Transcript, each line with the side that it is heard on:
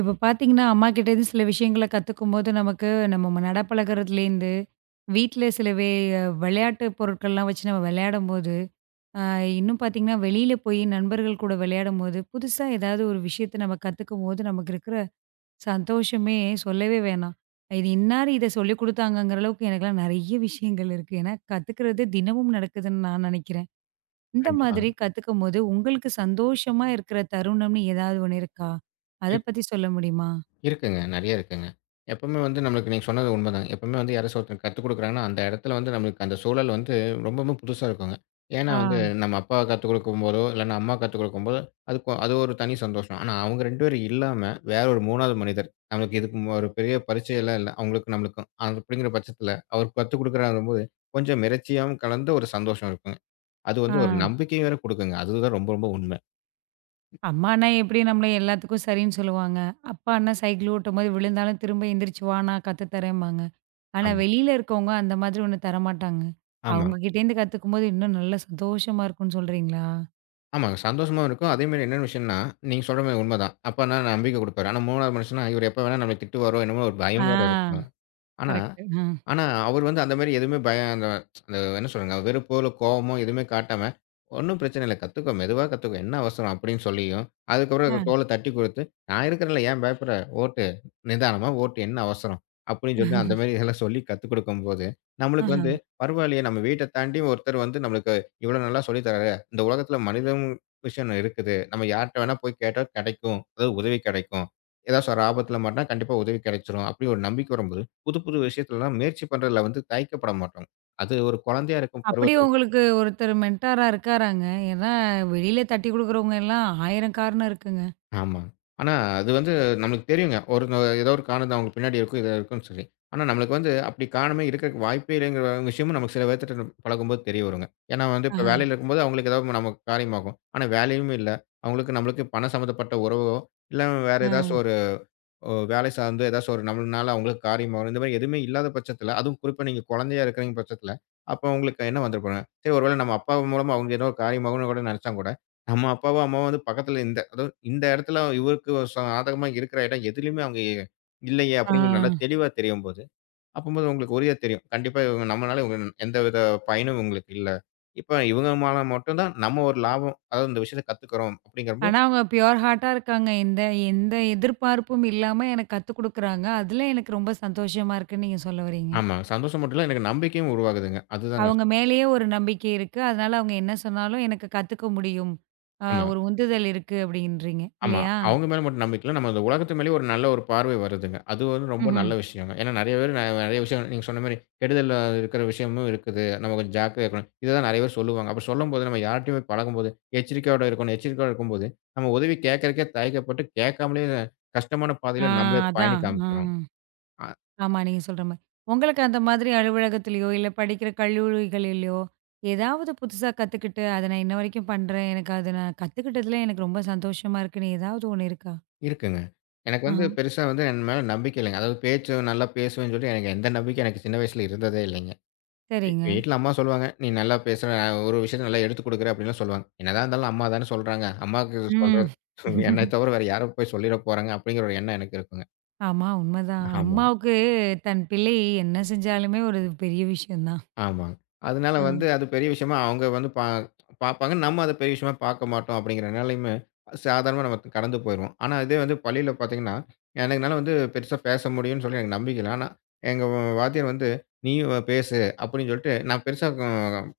right: இப்ப பார்த்தீங்கன்னா, அம்மாகிட்ட இருந்து சில விஷயங்கள கத்துக்கும்போது, நமக்கு நம்ம நடப்பழகுறதுலேருந்து, வீட்ல சில விளையாட்டு பொருட்கள்லாம் வச்சு நம்ம விளையாடும்போது, அ இன்னும் பார்த்தீங்கன்னா, வெளியில போய் நண்பர்கள் கூட விளையாடும்போது, புதுசா ஏதாவது ஒரு விஷயத்த நம்ம கத்துக்கும்போது, நமக்கு இருக்கிற சந்தோஷமே சொல்லவே வேணாம். இது இன்னாரு இத சொல்லிக் குடுத்தாங்கங்கிற அளவுக்கு எனக்கெல்லாம் நெறைய விஷயங்கள் இருக்கு. ஏன்னா, கத்துக்கிறது தினமும் நடக்குதுன்னு நான் நெனைக்கிறேன். இந்த
left: கண்டிப்பா.
right: மாதிரி கத்துக்கும்போது, உங்களுக்கு சந்தோஷமா இருக்கிற தருணம்னு ஏதாவது ஒண்ணு இருக்கா? அத
left: இருக்
right: பத்தி சொல்ல முடியுமா?
left: இருக்குங்க. நெறைய இருக்குங்க. எப்பவுமே வந்து நம்மளுக்கு நீங்க சொன்னது உண்மதாங்க. எப்பவுமே வந்து யாராச்சும் ஒருத்தர் கத்துக் குடுக்குறாங்கன்னா, அந்த இடத்துல வந்து நம்மளுக்கு அந்த சூழல் வந்து ரொம்பவுமே புதுசா இருக்குங்க. ஏன்னா
right: ஆ,
left: வந்து நம்ம அப்பா கத்துக் குடுக்கும்போதோ, இல்லன்னா அம்மா கத்துக் குடுக்கும்போதோ, அதுக்கு அது ஒரு தனி சந்தோஷம். ஆனா அவங்க 2 பேரும் இல்லாம வேற ஒரு 3வது மனிதர், நம்மளுக்கு இதுக்கு ஒரு பெரிய பரிச்சையெல்லாம் இல்ல. அவங்களுக்கும் நம்மளுக்கும். அப்படிங்கிற பட்சத்துல அவர் கத்துக் குடுக்குறாருங்கும்போது, கொஞ்சம் மிரட்சியாவும் கலந்த ஒரு சந்தோஷம் இருக்குங்க. அது
right: ஆ.
left: வந்து ஒரு நம்பிக்கை வேற குடுக்குங்க. அதுதான் ரொம்ப ரொம்ப உண்மை.
right: அம்மான்னா எப்படி நம்மள எல்லாத்துக்கும் சரின்னு சொல்லுவாங்க. அப்பான்னா சைக்கிள் ஓட்டும்போது விழுந்தாலும் திரும்ப எந்திரிச்சு வா நான் கத்து தரேன்பாங்க. ஆனா
left: ஆமா.
right: வெளியில இருக்கவங்க அந்த மாதிரி ஒண்ணு தரமாட்டாங்க. அவங்க
left: ஆமாங்க.
right: கிட்டேருந்து கத்துக்கும்போது இன்னும் நல்லா சந்தோஷமா இருக்கும்னு சொல்றீங்களா?
left: ஆமாங்க. சந்தோஷமாவும் இருக்கும். அதேமாரி என்னென்ன விஷயம்ன்னா, நீங்க சொல்ற மாரி உண்மதான். அப்பன்னா நம்பிக்கை குடுப்பாரு. ஆனா 3வது மனுஷன்னா, இவரு எப்ப வேணா நம்மள திட்டுவாரோ! என்னமோ ஒரு
right: ஆ
left: பயம் வேற இருக்கும். ஆனா
right: கரெக்ட்டு.
left: ஆனா, அவரு வந்து அந்த மாரி எதுவுமே பய அந்த அந்த என்ன சொல்றதுங்க, வெறுப்போ, இல்ல கோவமோ எதுவுமே காட்டாம, "ஒண்ணும் பிரச்சனை இல்ல. கத்துக்கோ. மெதுவா கத்துக்கோ. என்ன அவசரம்?" அப்படின்னு சொல்லியும், அதுக்கப்புறம்
right: அ.
left: தோள தட்டிக் குடுத்து, "நான் இருக்கிறேன்ல. ஏன் பயப்படுற? ஓட்டு. நிதானமா ஓட்டு. என்ன அவசரம்?" அப்படின்னு சொல்லிட்டு அந்த மாரி இதெல்லாம் சொல்லி கத்துக் குடுக்கும்போது, நம்மளுக்கு
right: ஆஹா.
left: வந்து பரவாயில்லையே, நம்ம வீட்ட தாண்டி ஒருத்தர் வந்து நம்மளுக்கு இவ்வளோ நல்லா சொல்லித் தராரு. இந்த உலகத்துல மனிதம் விஷயம் இருக்குது. நம்ம யார்ட்ட வேணா போய் கேட்டா கெடைக்கும். அதாவது உதவி கெடைக்கும். ஏதாச்சும் ஒரு ஆபத்துல மாட்டினா கண்டிப்பா உதவி கெடைச்சிரும். அப்படி ஒரு நம்பிக்கை வரும்போது புது, புது விஷயத்துலலாம் முயற்சி பண்றதுல வந்து தயக்கப்பட மாட்டோம். அது ஒரு குழந்தையா இருக்கும்
right: அப்படி
left: பருவத்தில
right: உங்களுக்கு ஒருத்தர் மென்டாரா இருக்காராங்க. ஏன்னா வெளியில தட்டி குடுக்குறவங்க எல்லாம் 1000 காரணம் இருக்குங்க.
left: ஆமா. ஆனா அது வந்து நம்மளுக்கு தெரியுங்க. ஏதோ ஒரு காரணம் அவங்க பின்னாடி இருக்கும், இது இருக்குன்னு சொல்லி. ஆனா நம்மளுக்கு வந்து அப்படி காரணமே இருக்கறக்கு வாய்ப்பே இல்லைங்கிற விஷயமும் நமக்கு சில பேர்த்துட்ட பழகும்போது தெரிய வருங்க. ஏன்னா வந்து இப்ப
right: ஆஹா.
left: வேலையில இருக்கும்போது அவங்களுக்கு ஏதாவது நமக்கு காரியமாகும். ஆனா வேலையும் இல்ல. அவங்களுக்கு நம்மளுக்கு பணம் சம்மந்தப்பட்ட உறவோ, இல்ல வேற ஏதாச்சும்
right: அ.
left: ஓ! வேலை சார்ந்து ஏதாச்சும் ஒரு நம்மள்னால அவங்களுக்கு காரியம் வரும். இந்த மாரி எதுவுமே இல்லாத பட்சத்தில, அதுவும் குறிப்பா நீங்க குழந்தையா இருக்கிறீங்க பட்சத்தில, அப்போ உங்களுக்கு என்ன வந்துற போறாங்க? சரி ஒரு வேள நம்ம அப்பா மூலமா அவங்க ஏதோ ஒரு காரியமாகும்னு கூட நினைச்சா கூட, நம்ம அப்பாவோ, அம்மாவோ வந்து பக்கத்தில இந்த அதாவது இந்த இடத்துல இவருக்கு சாதகமா இருக்கிற இடம் எதுலயுமே அவங்க இல்லையே
right: ஆ.
left: அப்படிங்கிறது நல்லா தெளிவா தெரியும்போது, அப்பம்போது உங்களுக்கு உறுதியா தெரியும். கண்டிப்பா இவங்க நம்மனால இவங்க எந்தவித பயனும் இவங்களுக்கு இல்ல. இப்ப இவங்க மூலமா மட்டும் தான் நம்ம ஒரு லாபம் அதாவது இந்த விஷயத்த கத்துக்கிறோம் அப்படிங்கிறபோது
right: ஆனா, அவங்க பியூர் ஹார்ட்டா இருக்காங்க. எந்த எந்த எதிர்பார்ப்பும் இல்லாம எனக்கு கத்துக் குடுக்குறாங்க. அதுல எனக்கு ரொம்ப சந்தோஷமா இருக்குன்னு நீங்க சொல்ல வரீங்க.
left: ஆமா. சந்தோஷம் மட்டும் இல்ல எனக்கு நம்பிக்கையும் உருவாகுதுங்க. அதுதான் நான்
right: அவங்க
left: சொல்றேன்.
right: மேலேயே ஒரு நம்பிக்கை இருக்கு. அதனால அவங்க என்ன சொன்னாலும் எனக்கு கத்துக்க முடியும்.
left: ஆமா.
right: ஒரு உந்துதல் இருக்கு அப்படின்றீங்க.
left: ஆமா.
right: இல்லையா?
left: அவங்க மேல மட்டும் நம்பிக்கை இல்ல. நம்ம அந்த உலகத்து மேலயும் ஒரு நல்ல ஒரு பார்வை வருதுங்க. அது வந்து ரொம்ப
right: ம்ஹ்ம்.
left: நல்ல விஷயங்க. ஏன்னா நெறைய பேர் நெறைய விஷயம் நீங்க சொன்ன மாரி கெடுதல் இருக்கிற விஷயமும் இருக்குது. நம்ம கொஞ்சம் ஜாக்கிரதையா இருக்கணும். இததான் நெறைய பேர் சொல்லுவாங்க. அப்ப சொல்லும்போது நம்ம யார்ட்டயுமே பழகும்போது எச்சரிக்கையோட இருக்கணும். எச்சரிக்கையோட இருக்கும்போது, நம்ம உதவி கேட்கறக்கே தயக்கப்பட்டு கேட்காமலே கஷ்டமான பாதையில
right: ஆ
left: நம்மளே
right: அதான்.
left: பயணிக்க ஆரம்பிச்சுருவோம்.
right: ம்.
left: அ
right: ஆமா, நீங்க சொல்ற மாரி. உங்களுக்கு அந்த மாதிரி அலுவலகத்திலயோ, இல்ல படிக்கிற கல்லூரிகளிலயோ, ஏதாவது புதுசா கத்துக்கிட்டு, அத நான் இன்ன வரைக்கும் பண்றேன். எனக்கு அத நான் கத்துக்கிட்டதுல எனக்கு ரொம்ப சந்தோஷமா இருக்குன்னு ஏதாவது ஒண்ணு இருக்கா?
left: இருக்குங்க. எனக்கு
right: ஆஹ.
left: வந்து பெருசா வந்து என் மேல நம்பிக்கை இல்லங்க. அதாவது பேச்சு நல்லா பேசுவேன்னு சொல்லி எனக்கு எந்த நம்பிக்கை எனக்கு சின்ன வயசுல இருந்ததே இல்லைங்க.
right: சரிங்க.
left: வீட்ல அம்மா சொல்லுவாங்க, "நீ நல்லா பேசுற, ஒரு விஷயத்த நல்லா எடுத்துக் குடுக்குற" அப்படின்லாம் சொல்லுவாங்க. என்னதான் இருந்தாலும் அம்மா தானே சொல்றாங்க. அம்மாவுக்கு சொல்றது
right: ம்.
left: என்னை தவிர வேற யாரும் போய் சொல்லிற போறாங்க அப்படிங்கிற ஒரு எண்ணம் எனக்கு இருக்குங்க.
right: ஆமா, உண்மதான்.
left: ஆமா.
right: அம்மாவுக்கு தன் பிள்ளை என்ன செஞ்சாலுமே ஒரு பெரிய விஷயம் தான்.
left: ஆமாங்க. அதனால
right: ஆ,
left: வந்து அது பெரிய விஷயமா அவங்க வந்து பார்ப்பாங்க. நம்ம அத பெரிய விஷயமா பார்க்க மாட்டோம் அப்படிங்கிறனாலயுமே, சாதாரணமா நம்ம கடந்து போயிருவோம். ஆனா இதே வந்து பள்ளியில பார்த்தீங்கன்னா, எனக்கு என்னால வந்து பெருசா பேச முடியும்னு சொல்லி எனக்கு நம்பிக்கை இல்ல. ஆனா எங்க வாத்தியார் வந்து, "நீயும் பேசு" அப்படின்னு சொல்லிட்டு நான் பெருசா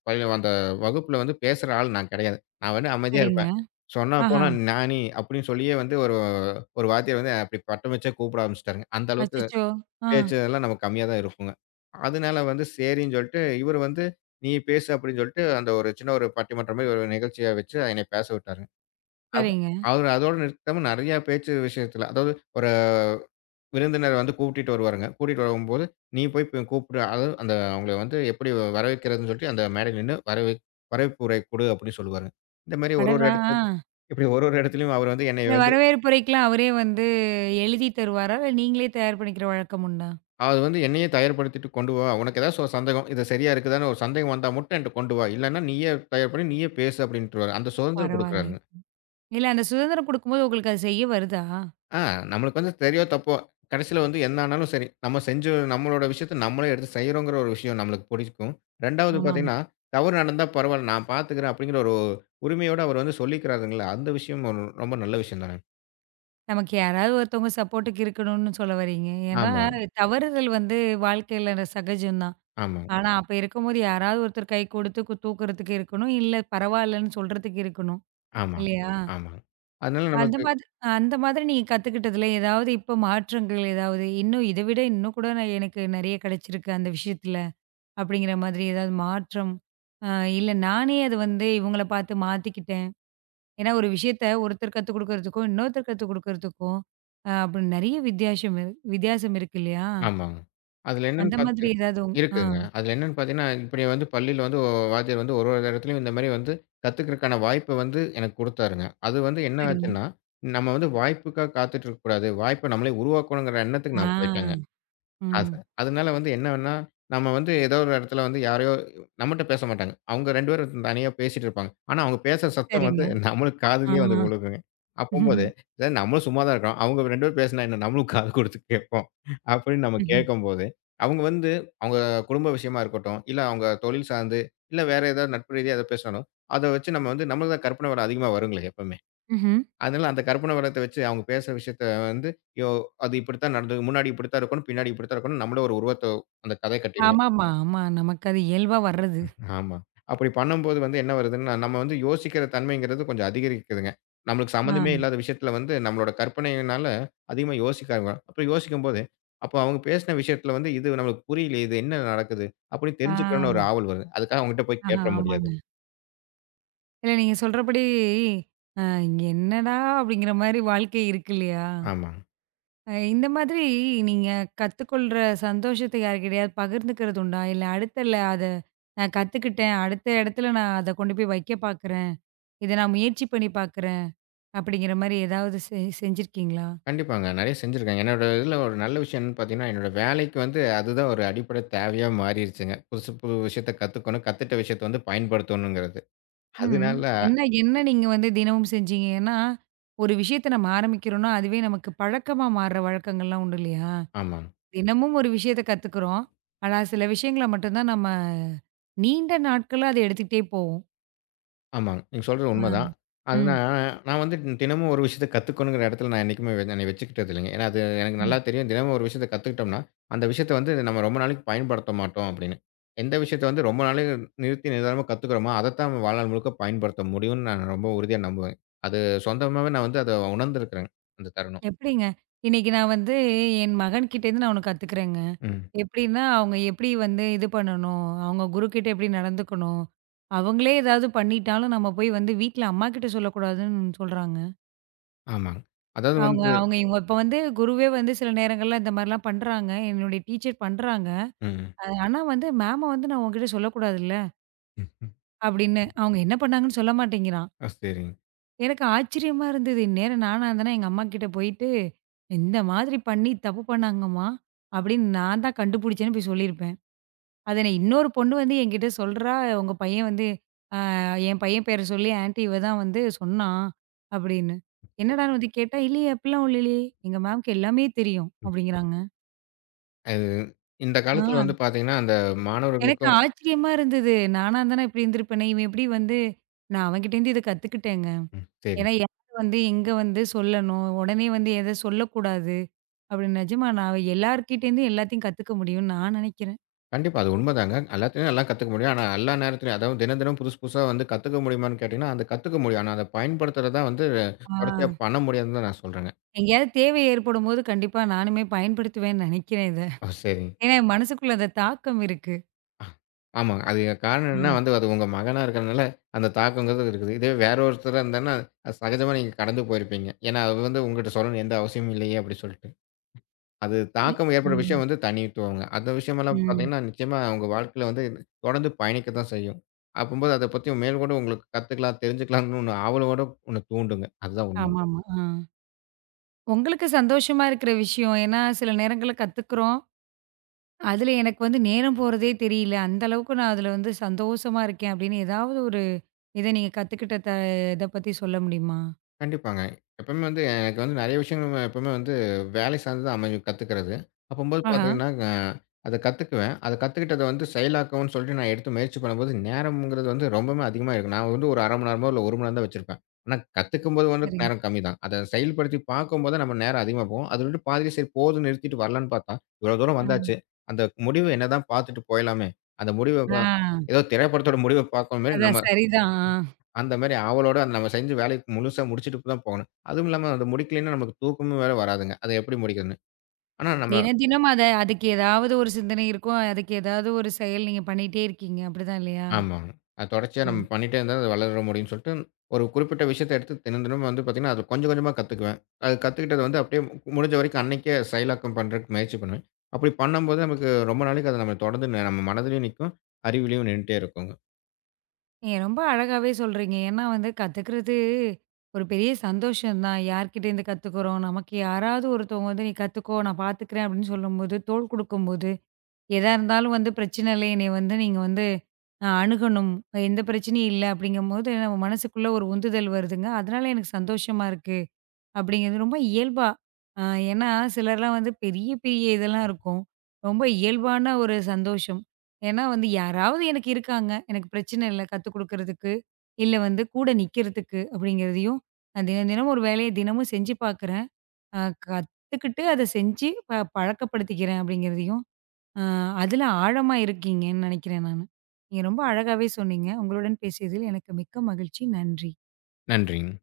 left: பள்ளி அந்த வகுப்புல வந்து பேசுற ஆள் நான் கிடையாது. நான் வந்து அமைதியா
right: சரிங்க.
left: இருப்பேன். சொன்னா
right: ஆஹா!
left: போனா நானி அப்படின்னு சொல்லியே வந்து ஒரு ஒரு வாத்தியார் வந்து அப்படி பட்டம் வச்சே கூப்பிட ஆரம்பிச்சுட்டாருங்க. அந்த அளவுக்கு
right: அச்சச்சோ! ஆ,
left: பேச்சு எல்லாம் நம்ம கம்மியா தான் இருக்குங்க. அதனால வந்து சரின்னு சொல்லிட்டு, இவரு வந்து நீ பேசு அப்படின்னு சொல்லிட்டு, அந்த ஒரு சின்ன ஒரு பட்டிமன்றம் மாரி ஒரு நிகழ்ச்சியா வச்சு என்னைய பேச விட்டாருங்க. அவ்
right: சரிங்க.
left: அவரு அதோட நிறுத்தாம நெறைய பேச்சு விஷயத்துல, அதாவது ஒரு விருந்தினர் வந்து கூட்டிட்டு வருவாருங்க. கூட்டிட்டு வரும்போது, நீ போய் கூப்பிடு அதாவது அந்த அவங்கள வந்து எப்படி வரவேற்கிறதுன்னு சொல்லிட்டு, அந்த மேடையில நின்னு வரவேற்புரை குடு அப்படின்னு சொல்லுவாருங்க. இந்த மாரி ஒரு ஒரு
right: அடடா!
left: இடத்து
right: ஆ.
left: இப்படி ஒரு ஒரு இடத்துலயும் அவர் வந்து என்னைய
right: இல்ல
left: வந்து
right: வரவேற்புரைக்கலாம் அவரே வந்து எழுதி தருவாரா? இல்ல நீங்களே தயார் பண்ணிக்கிற வழக்கம் உண்டா?
left: அது வந்து என்னையே தயார்படுத்திட்டு கொண்டு வா. உனக்கு ஏதாச்சும் ஒரு சந்தேகம், இது சரியா இருக்குதான்னு ஒரு சந்தேகம் வந்தா மட்டும் என்ட்ட கொண்டு வா. இல்லன்னா நீயே தயார் பண்ணி நீயே பேசு அப்படின்ட்டுருவாரு. அந்த சுதந்திரம்
right: பரவாயில்லை.
left: குடுக்குறாருங்க.
right: இல்ல அந்த சுதந்திரம் குடுக்கும்போது உங்களுக்கு அது செய்ய வருதா?
left: ஆ நம்மளுக்கு வந்து சரியோ! தப்போ! கடைசில வந்து என்ன ஆனாலும் சரி. நம்ம செஞ்சு நம்மளோட விஷயத்த நம்மளே எடுத்து செய்றோங்கிற ஒரு விஷயம் நம்மளுக்கு பிடிக்கும். 2வது
right: ஆமாமா.
left: பார்த்தீங்கன்னா, தவறு நடந்தா பரவால்ல. நான் பார்த்துக்கிறேன் அப்படிங்கிற ஒரு உரிமையோட அவர் வந்து சொல்லிக்கிறாருங்கல்ல. அந்த விஷயம் ஒரு ரொம்ப நல்ல விஷயம் தானே.
right: நமக்கு யாராவது ஒருத்தவங்க சப்போர்ட்டுக்கு இருக்கணும்னு சொல்ல வர்றீங்க. ஏன்னா
left: ஆமாங்க,
right: தவறுதல் வந்து வாழ்க்கையில சகஜம் தான்.
left: ஆமாங்க,
right: ஆனா, அப்ப இருக்கும்போது யாராவது ஒருத்தர் கை கொடுத்து தூக்குறதுக்கு இருக்கணும். இல்ல பரவாயில்லன்னு சொல்றதுக்கு இருக்கணும்.
left: ஆமாங்க,
right: இல்லையா?
left: ஆமாங்க. அதனால
right: அந்த
left: நம்மளுக்கு
right: மாதிரி அந்த மாதிரி நீங்க கத்துக்கிட்டதுல ஏதாவது இப்ப மாற்றங்கள் ஏதாவது, "இன்னும் இத விட இன்னும் கூட நான் எனக்கு நெறைய கிடைச்சிருக்கு அந்த விஷயத்துல." அப்படிங்கிற மாதிரி ஏதாவது மாற்றம்? அ இல்ல நானே அது வந்து இவங்கள பார்த்து மாத்திக்கிட்டேன். ஏன்னா ஒரு விஷயத்த ஒருத்தர் கத்துக் குடுக்கறதுக்கும், இன்னொருத்தர் கத்துக் குடுக்கறதுக்கும் அப்படி நெறைய வித்தியாசம் இருக்கு இல்லையா?
left: ஆமாங்க. அதுல என்னன்னு
right: அந்த மாதிரி
left: பாத்து
right: ஏதாவது ஆ
left: இருக்குங்க. அதுல என்னன்னு பாத்தீங்கன்னா, இப்படி வந்து பள்ளியில வந்து வாத்தியார் வந்து ஒரு ஒரு இடத்துலயும் இந்த மாரி வந்து கத்துக்கிறதுக்கான வாய்ப்ப வந்து எனக்கு குடுத்தாருங்க. அது வந்து என்ன
right: சரிங்க.
left: ஆச்சுன்னா, நம்ம வந்து வாய்ப்புக்காக காத்துட்டு இருக்கக்கூடாது. வாய்ப்ப நம்மளே உருவாக்கணுங்கிற எண்ணத்துக்கு
right: ஆ.
left: நான் போய்ட்டேங்க. அது
right: ம்.
left: அதனால வந்து என்னன்னா, நம்ம வந்து ஏதோ ஒரு இடத்துல வந்து யாரையோ நம்மட்ட பேச மாட்டாங்க. அவங்க 2 பேரும் தனியா பேசிட்டு இருப்பாங்க. ஆனா, அவங்க பேசுற சத்தம்
right: சரிங்க.
left: வந்து நம்மளுக்கு
right: ஆ.
left: காதுலயே வந்து விழுகுங்க.
right: ம்ஹ்ம்.
left: அப்பம்போது, "சரி நம்மளும் சும்மா தான் இருக்கிறோம். அவங்க 2 பேரும் பேசினா என்ன? நம்மளும் காது குடுத்து கேட்போம்." அப்படின்னு நம்ம
right: ம்ஹ்ம்.
left: கேட்கும்போது, அவங்க வந்து அவங்க குடும்ப விஷயமா இருக்கட்டும், இல்ல அவங்க தொழில் சார்ந்து, இல்ல வேற ஏதாவது நட்பு ரீதியா ஏதாவது பேசினாலும், அத வச்சு நம்ம வந்து நம்மளுக்கு தான் கற்பனை வளம் அதிகமா வருங்களே எப்பவுமே.
right: ம்ஹ்ம்.
left: அதனால அந்த கற்பனை உலகத்த வச்சு அவங்க பேசுற விஷயத்த வந்து, யோ அது இப்படித்தான் நடந்தது. முன்னாடி இப்படித்தான் இருக்கணும், பின்னாடி இப்படித்தான் இருக்கணும்னு நம்மளே ஒரு உருவத்த அந்த கதை கட்டிருவோம்.
right: ஆமாமா. ஆமா. நமக்கு அது இயல்பா வர்றது.
left: ஆமா. அப்படி பண்ணும்போது வந்து என்ன வருதுன்னா, நம்ம வந்து யோசிக்கிற தன்மைங்கிறது கொஞ்சம் அதிகரிக்குதுங்க. நம்மளுக்கு
right: ஆ.
left: சம்மந்தமே இல்லாத விஷயத்துல வந்து நம்மளோட கற்பனையினால அதிகமா யோசிக்க ஆரம்பிக்கிறோம். அப்படி யோசிக்கும்போது, அப்போ அவங்க பேசின விஷயத்துல வந்து இது நம்மளுக்கு புரியலையே, இது என்ன நடக்குது? அப்படின்னு
right: ஆ.
left: தெரிஞ்சுக்கணும்னு ஒரு ஆவல் வருது. அதுக்காக அவங்ககிட்ட போய்
right: ஆஹா,
left: கேட்டுற முடியாது.
right: ஆமாங்க. இல்ல நீங்க சொல்றபடி, அ "என்னடா!" அப்படிங்கிற மாரி வாழ்க்கை இருக்கு இல்லையா?
left: ஆமா.
right: இந்த மாதிரி நீங்க கத்துக்கொள்ற சந்தோஷத்த யார்கிட்டயாவது பகிர்ந்துக்கிறது உண்டா? இல்ல அடுத்தல அத நான் கத்துக்கிட்டேன். அடுத்த இடத்துல நான் அத கொண்டு போய் வைக்க பார்க்குறேன். இத நான் முயற்சி பண்ணி பார்க்குறேன். அப்படிங்கிற மாரி ஏதாவது செஞ்சிருக்கீங்களா?
left: கண்டிப்பாங்க. நெறைய செஞ்சிருக்கேங்க. என்னோட இதில ஒரு நல்ல விஷயம் என்னன்னு பார்த்தீங்கன்னா, என்னோட வேலைக்கு வந்து அதுதான் ஒரு அடிப்படை தேவையா மாறிருச்சுங்க. புதுசு புது விஷயத்த கத்துக்கணும். கத்துட்ட விஷயத்த வந்து பயன்படுத்தணுங்கிறது.
right: ம்.
left: அதனால
right: என்ன என்ன நீங்க வந்து தினமும் செஞ்சீங்க? ஏன்னா, ஒரு விஷயத்த நம்ம ஆரம்பிக்கிறோம்னா, அதுவே நமக்கு பழக்கமா மாறுற வழக்கங்கள்லாம் உண்டு இல்லையா?
left: ஆமா.
right: தினமும் ஒரு விஷயத்த கத்துக்குறோம். ஆனா, சில விஷயங்கள மட்டும் தான் நம்ம நீண்ட நாட்களா அத எடுத்துக்கிட்டே போவோம்.
left: ஆமாங்க. நீங்க சொல்றது
right: ஆ.
left: உண்மதான். அதுனா
right: ம்.
left: நான் வந்து தினமும் ஒரு விஷயத்த கத்துக்கணுங்கிற இடத்துல நான் என்னைக்குமே என்னை வச்சுக்கிட்டது இல்லைங்க. ஏன்னா, அது எனக்கு
right: ம்.
left: நல்லா தெரியும். தினமும் ஒரு விஷயத்த கத்துக்கிட்டோம்னா, அந்த விஷயத்த வந்து நம்ம ரொம்ப நாளைக்கு பயன்படுத்த மாட்டோம் அப்படின்னு. எந்த விஷயத்த வந்து ரொம்ப நாளைக்கு நிறுத்தி நிதானமா கத்துக்கிறோமோ, அதத்தான் வாழ்நாள் முழுக்க பயன்படுத்த முடியும்னு நான் ரொம்ப உறுதியா நம்புவேன். அது சொந்தமாவே நான் வந்து அத உணர்ந்திருக்கிறேன். அந்த தருணம்.
right: எப்படிங்க? இன்னைக்கு நான் வந்து என் மகன்கிட்டேருந்து நான் ஒண்ணு கத்துக்கிறேங்க.
left: ம்.
right: எப்படின்னா, அவங்க எப்படி வந்து இது பண்ணணும்? அவங்க குருக்கிட்ட எப்படி நடந்துக்கணும்? அவங்களே ஏதாவது பண்ணிட்டாலும் நம்ம போய் வந்து வீட்ல அம்மாகிட்ட சொல்லக்கூடாதுன்னு சொல்றாங்க.
left: ஆமாங்க. அதாவது
right: அவங்க
left: வந்து
right: அவங்க இவங்க இப்ப வந்து குருவே வந்து சில நேரங்கள்ல இந்த மாரிலாம் பண்றாங்க. என்னுடைய டீச்சர் பண்றாங்க.
left: ம்.
right: ஆனா வந்து மேம வந்து நான் உன்கிட்ட சொல்லக்கூடாதுல்ல,
left: ம்.
right: அப்படின்னு. அவங்க என்ன பண்ணாங்கன்னு சொல்ல மாட்டேங்கிறான்.
left: ஆ, சரிங்க.
right: எனக்கு ஆச்சரியமா இருந்தது. இந்நேரம் நானா இருந்தேன்னா எங்க அம்மாகிட்ட போயிட்டு, "இந்த மாதிரி பண்ணி தப்பு பண்ணாங்கம்மா" அப்படின்னு நான் தான் கண்டுபிடிச்சேன்னு போய் சொல்லியிருப்பேன். அத நான் இன்னொரு பொண்ணு வந்து என்கிட்ட சொல்றா, "உங்க பையன் வந்து என் பையன் பேர சொல்லி ஆன்டி இவ தான் வந்து சொன்னான்" அப்படின்னு. என்னடான்னு வந்து கேட்டா, "இல்லையே அப்படிலாம் ஒண்ணும் இல்லையே. எங்க மேம்க்கு எல்லாமே தெரியும்" அப்படிங்கிறாங்க.
left: அது இந்த காலத்துல வந்து
right: ஆ.
left: பார்த்தீங்கன்னா, அந்த
right: எனக்கு
left: மாணவர்களுக்கும்
right: ஆச்சரியமா இருந்தது. நானா இருந்தா நான் இப்டி இருந்திருப்பேனே! இவன் எப்டி வந்து நான் அவன்கிட்டேருந்து இத கத்துக்கிட்டேங்க.
left: ம். சரி.
right: ஏன்னா, யார் வந்து எங்க வந்து சொல்லணும்? உடனே வந்து எத சொல்லக்கூடாது? அப்டின்னு நிஜமா நான் எல்லார்கிட்டேருந்தும் எல்லாத்தையும் கத்துக்க முடியும்னு நான் நெனைக்கிறேன்.
left: கண்டிப்பா. அது உண்மதாங்க. எல்லாத்துலயும் எல்லாம் கத்துக்க முடியும். ஆனா, எல்லா நேரத்துலயும் அதாவது தினம், தினம் புதுசு புதுசா வந்து கத்துக்க முடியுமான்னு கேட்டீங்கன்னா, அது கத்துக்க முடியும். ஆனா, அத பயன்படுத்துறது தான் வந்து தொடர்ச்சியா
right: ஆ,
left: பண்ண முடியாதுன்னு தான் நான் சொல்றேங்க.
right: எங்கேயாவது தேவை ஏற்படும்போது கண்டிப்பா நானுமே பயன்படுத்துவேன்னு நெனைக்கிறேன் இத.
left: ஓ! சரிங்க.
right: ஏன்னா, என் மனசுக்குள்ள அந்த தாக்கம் இருக்கு.
left: அ ஆமாங்க. அது காரணம்
right: ஆ.
left: என்னன்னா வந்து அது உங்க மகனா இருக்கறனால அந்த தாக்கங்கிறது இருக்குது. இதே வேற ஒருத்தரா இருந்தாருன்னா, அது சகஜமா நீங்க கடந்து போயிருப்பீங்க. ஏன்னா, அவர் வந்து உங்ககிட்ட சொல்லணும் எந்த அவசியமும் இல்லையே! அப்படி சொல்லிட்டு. அது தாக்கம் ஏற்படுற
right: ம்.
left: விஷயம் வந்து தனித்துவங்க. அந்த விஷயமெல்லாம்
right: ம்.
left: பார்த்தீங்கன்னா, நிச்சயமா உங்க வாழ்க்கையில வந்து தொடர்ந்து பயணிக்க தான் செய்யும். அப்பம்போது அத பத்தி மேல்கொண்டு உங்களுக்கு கத்துக்கலாம், தெரிஞ்சுக்கலாம்ன்னு ஒண்ணு ஆவலோட ஒண்ணு தூண்டுங்க. அதுதான் உண்மை.
right: ஆமாமா. ஆ. உங்களுக்கு சந்தோஷமா இருக்கிற விஷயம். ஏன்னா, சில நேரங்கள்ல கத்துக்குறோம். அதுல எனக்கு வந்து நேரம் போறதே தெரியல. அந்த அளவுக்கு நான் அதுல வந்து சந்தோஷமா இருக்கேன் அப்படின்னு ஏதாவது ஒரு இத நீங்க கத்துக்கிட்ட த இத பத்தி சொல்ல முடியுமா?
left: கண்டிப்பாங்க. எப்பவுமே வந்து எனக்கு வந்து நெறைய விஷயங்கள் எப்பவுமே வந்து வேலை சார்ந்து தான் அமையும் கத்துக்கிறது. அப்பம்போது
right: ஆஹா,
left: பார்த்தீங்கன்னா, அத கத்துக்குவேன். அத கத்துக்கிட்டத வந்து செயலாக்கவும்ன்னு சொல்லிட்டு நான் எடுத்து முயற்சி பண்ணும்போது, நேரம்ங்கிறது வந்து ரொம்பவுமே அதிகமா இருக்கும். நான் வந்து ஒரு 1/2 மணி நேரமோ, இல்ல 1 மணி நேரம் தான் வச்சிருப்பேன். ஆனா கத்துக்கும்போது வந்து
right: சரிங்க.
left: நேரம் கம்மி தான். அத செயல்படுத்தி பார்க்கும்போது நம்ம நேரம் அதிகமா போகும். அது விட்டு பாதியிலே சரி போதும்ன்னு நிறுத்திட்டு வரலான்னு பார்த்தா, இவ்வளோ தூரம் வந்தாச்சு. அந்த முடிவு என்னதான் பார்த்துட்டு போயிடலாமே! அந்த முடிவ
right: ஆ, ஆ
left: ஏதோ திரைப்படத்தோட முடிவ பார்க்குற மாரி
right: அதான்
left: நம்ம
right: சரிதான். ஆ.
left: அந்த மாரி ஆவலோட அந்த நம்ம செஞ்ச வேலைய முழுசா முடிச்சுட்டு தான் போகணும். அதுவும் இல்லாம அத முடிக்கலைன்னா நமக்கு தூக்கமும் வேற வராதுங்க. அத எப்படி முடிக்கிறதுன்னு. ஆனா நம்ம
right: தினம் தினம் அத அதுக்கு ஏதாவது ஒரு சிந்தனை இருக்கும். அதுக்கு ஏதாவது ஒரு செயல் நீங்க பண்ணிட்டே இருக்கீங்க. அப்படிதான் இல்லையா?
left: ஆமாங்க. அது தொடர்ச்சியா நம்ம
right: ம்.
left: பண்ணிட்டே இருந்தா அது வளர முடியும்ன்னு சொல்லிட்டு, ஒரு குறிப்பிட்ட விஷயத்த எடுத்து தினம் தினமும் வந்து பார்த்தீங்கன்னா, அது கொஞ்சம் கொஞ்சமா கத்துக்குவேன். அது கத்துக்கிட்டது வந்து அப்படியே முடிஞ்ச வரைக்கும் அன்னைக்கே செயலாக்கம் பண்றதுக்கு முயற்சி பண்ணுவேன். அப்படி பண்ணும்போது நமக்கு ரொம்ப நாளைக்கு அது நம்ம தொடர்ந்து நம்ம மனதிலயும் நிக்கும், அறிவிலயும் நின்னுட்டே இருக்குங்க.
right: நீங்க ரொம்ப அழகாவே சொல்றீங்க. ஏன்னா வந்து கத்துக்கிறது ஒரு பெரிய சந்தோஷம் தான். யார்கிட்டேருந்து கத்துக்கிறோம், நமக்கு யாராவது ஒருத்தவங்க வந்து, "நீ கத்துக்கோ, நான் பார்த்துக்கிறேன்" அப்படின்னு சொல்லும்போது, தோள் குடுக்கும்போது, எதா இருந்தாலும் வந்து பிரச்சனை இல்லை, என்னைய வந்து நீங்க வந்து அணுகணும், எந்த பிரச்சனையும் இல்லை அப்படிங்கும்போது நம்ம மனசுக்குள்ள ஒரு உந்துதல் வருதுங்க. அதனால எனக்கு சந்தோஷமா இருக்கு. அப்படிங்கிறது ரொம்ப இயல்பா. அ ஏன்னா சிலர்லாம் வந்து பெரிய பெரிய இதெல்லாம் இருக்கும். ரொம்ப இயல்பான ஒரு சந்தோஷம். ஏன்னா வந்து யாராவது எனக்கு இருக்காங்க. எனக்கு பிரச்சனை இல்ல கத்துக் குடுக்கறதுக்கு, இல்ல வந்து கூட நிக்கிறதுக்கு அப்படிங்கிறதையும், நான் தினம் தினம் ஒரு வேலைய தினமும் செஞ்சு பார்க்குறேன். அ கத்துக்கிட்டு அத செஞ்சு பழக்கப்படுத்திக்கிறேன் அப்படிங்கிறதையும், அ அதுல ஆழமா இருக்கீங்கன்னு நெனைக்கிறேன் நானு. நீங்க ரொம்ப அழகாவே சொன்னீங்க. உங்களுடன் பேசியதில் எனக்கு மிக்க மகிழ்ச்சி. நன்றி.
left: நன்றிங்க.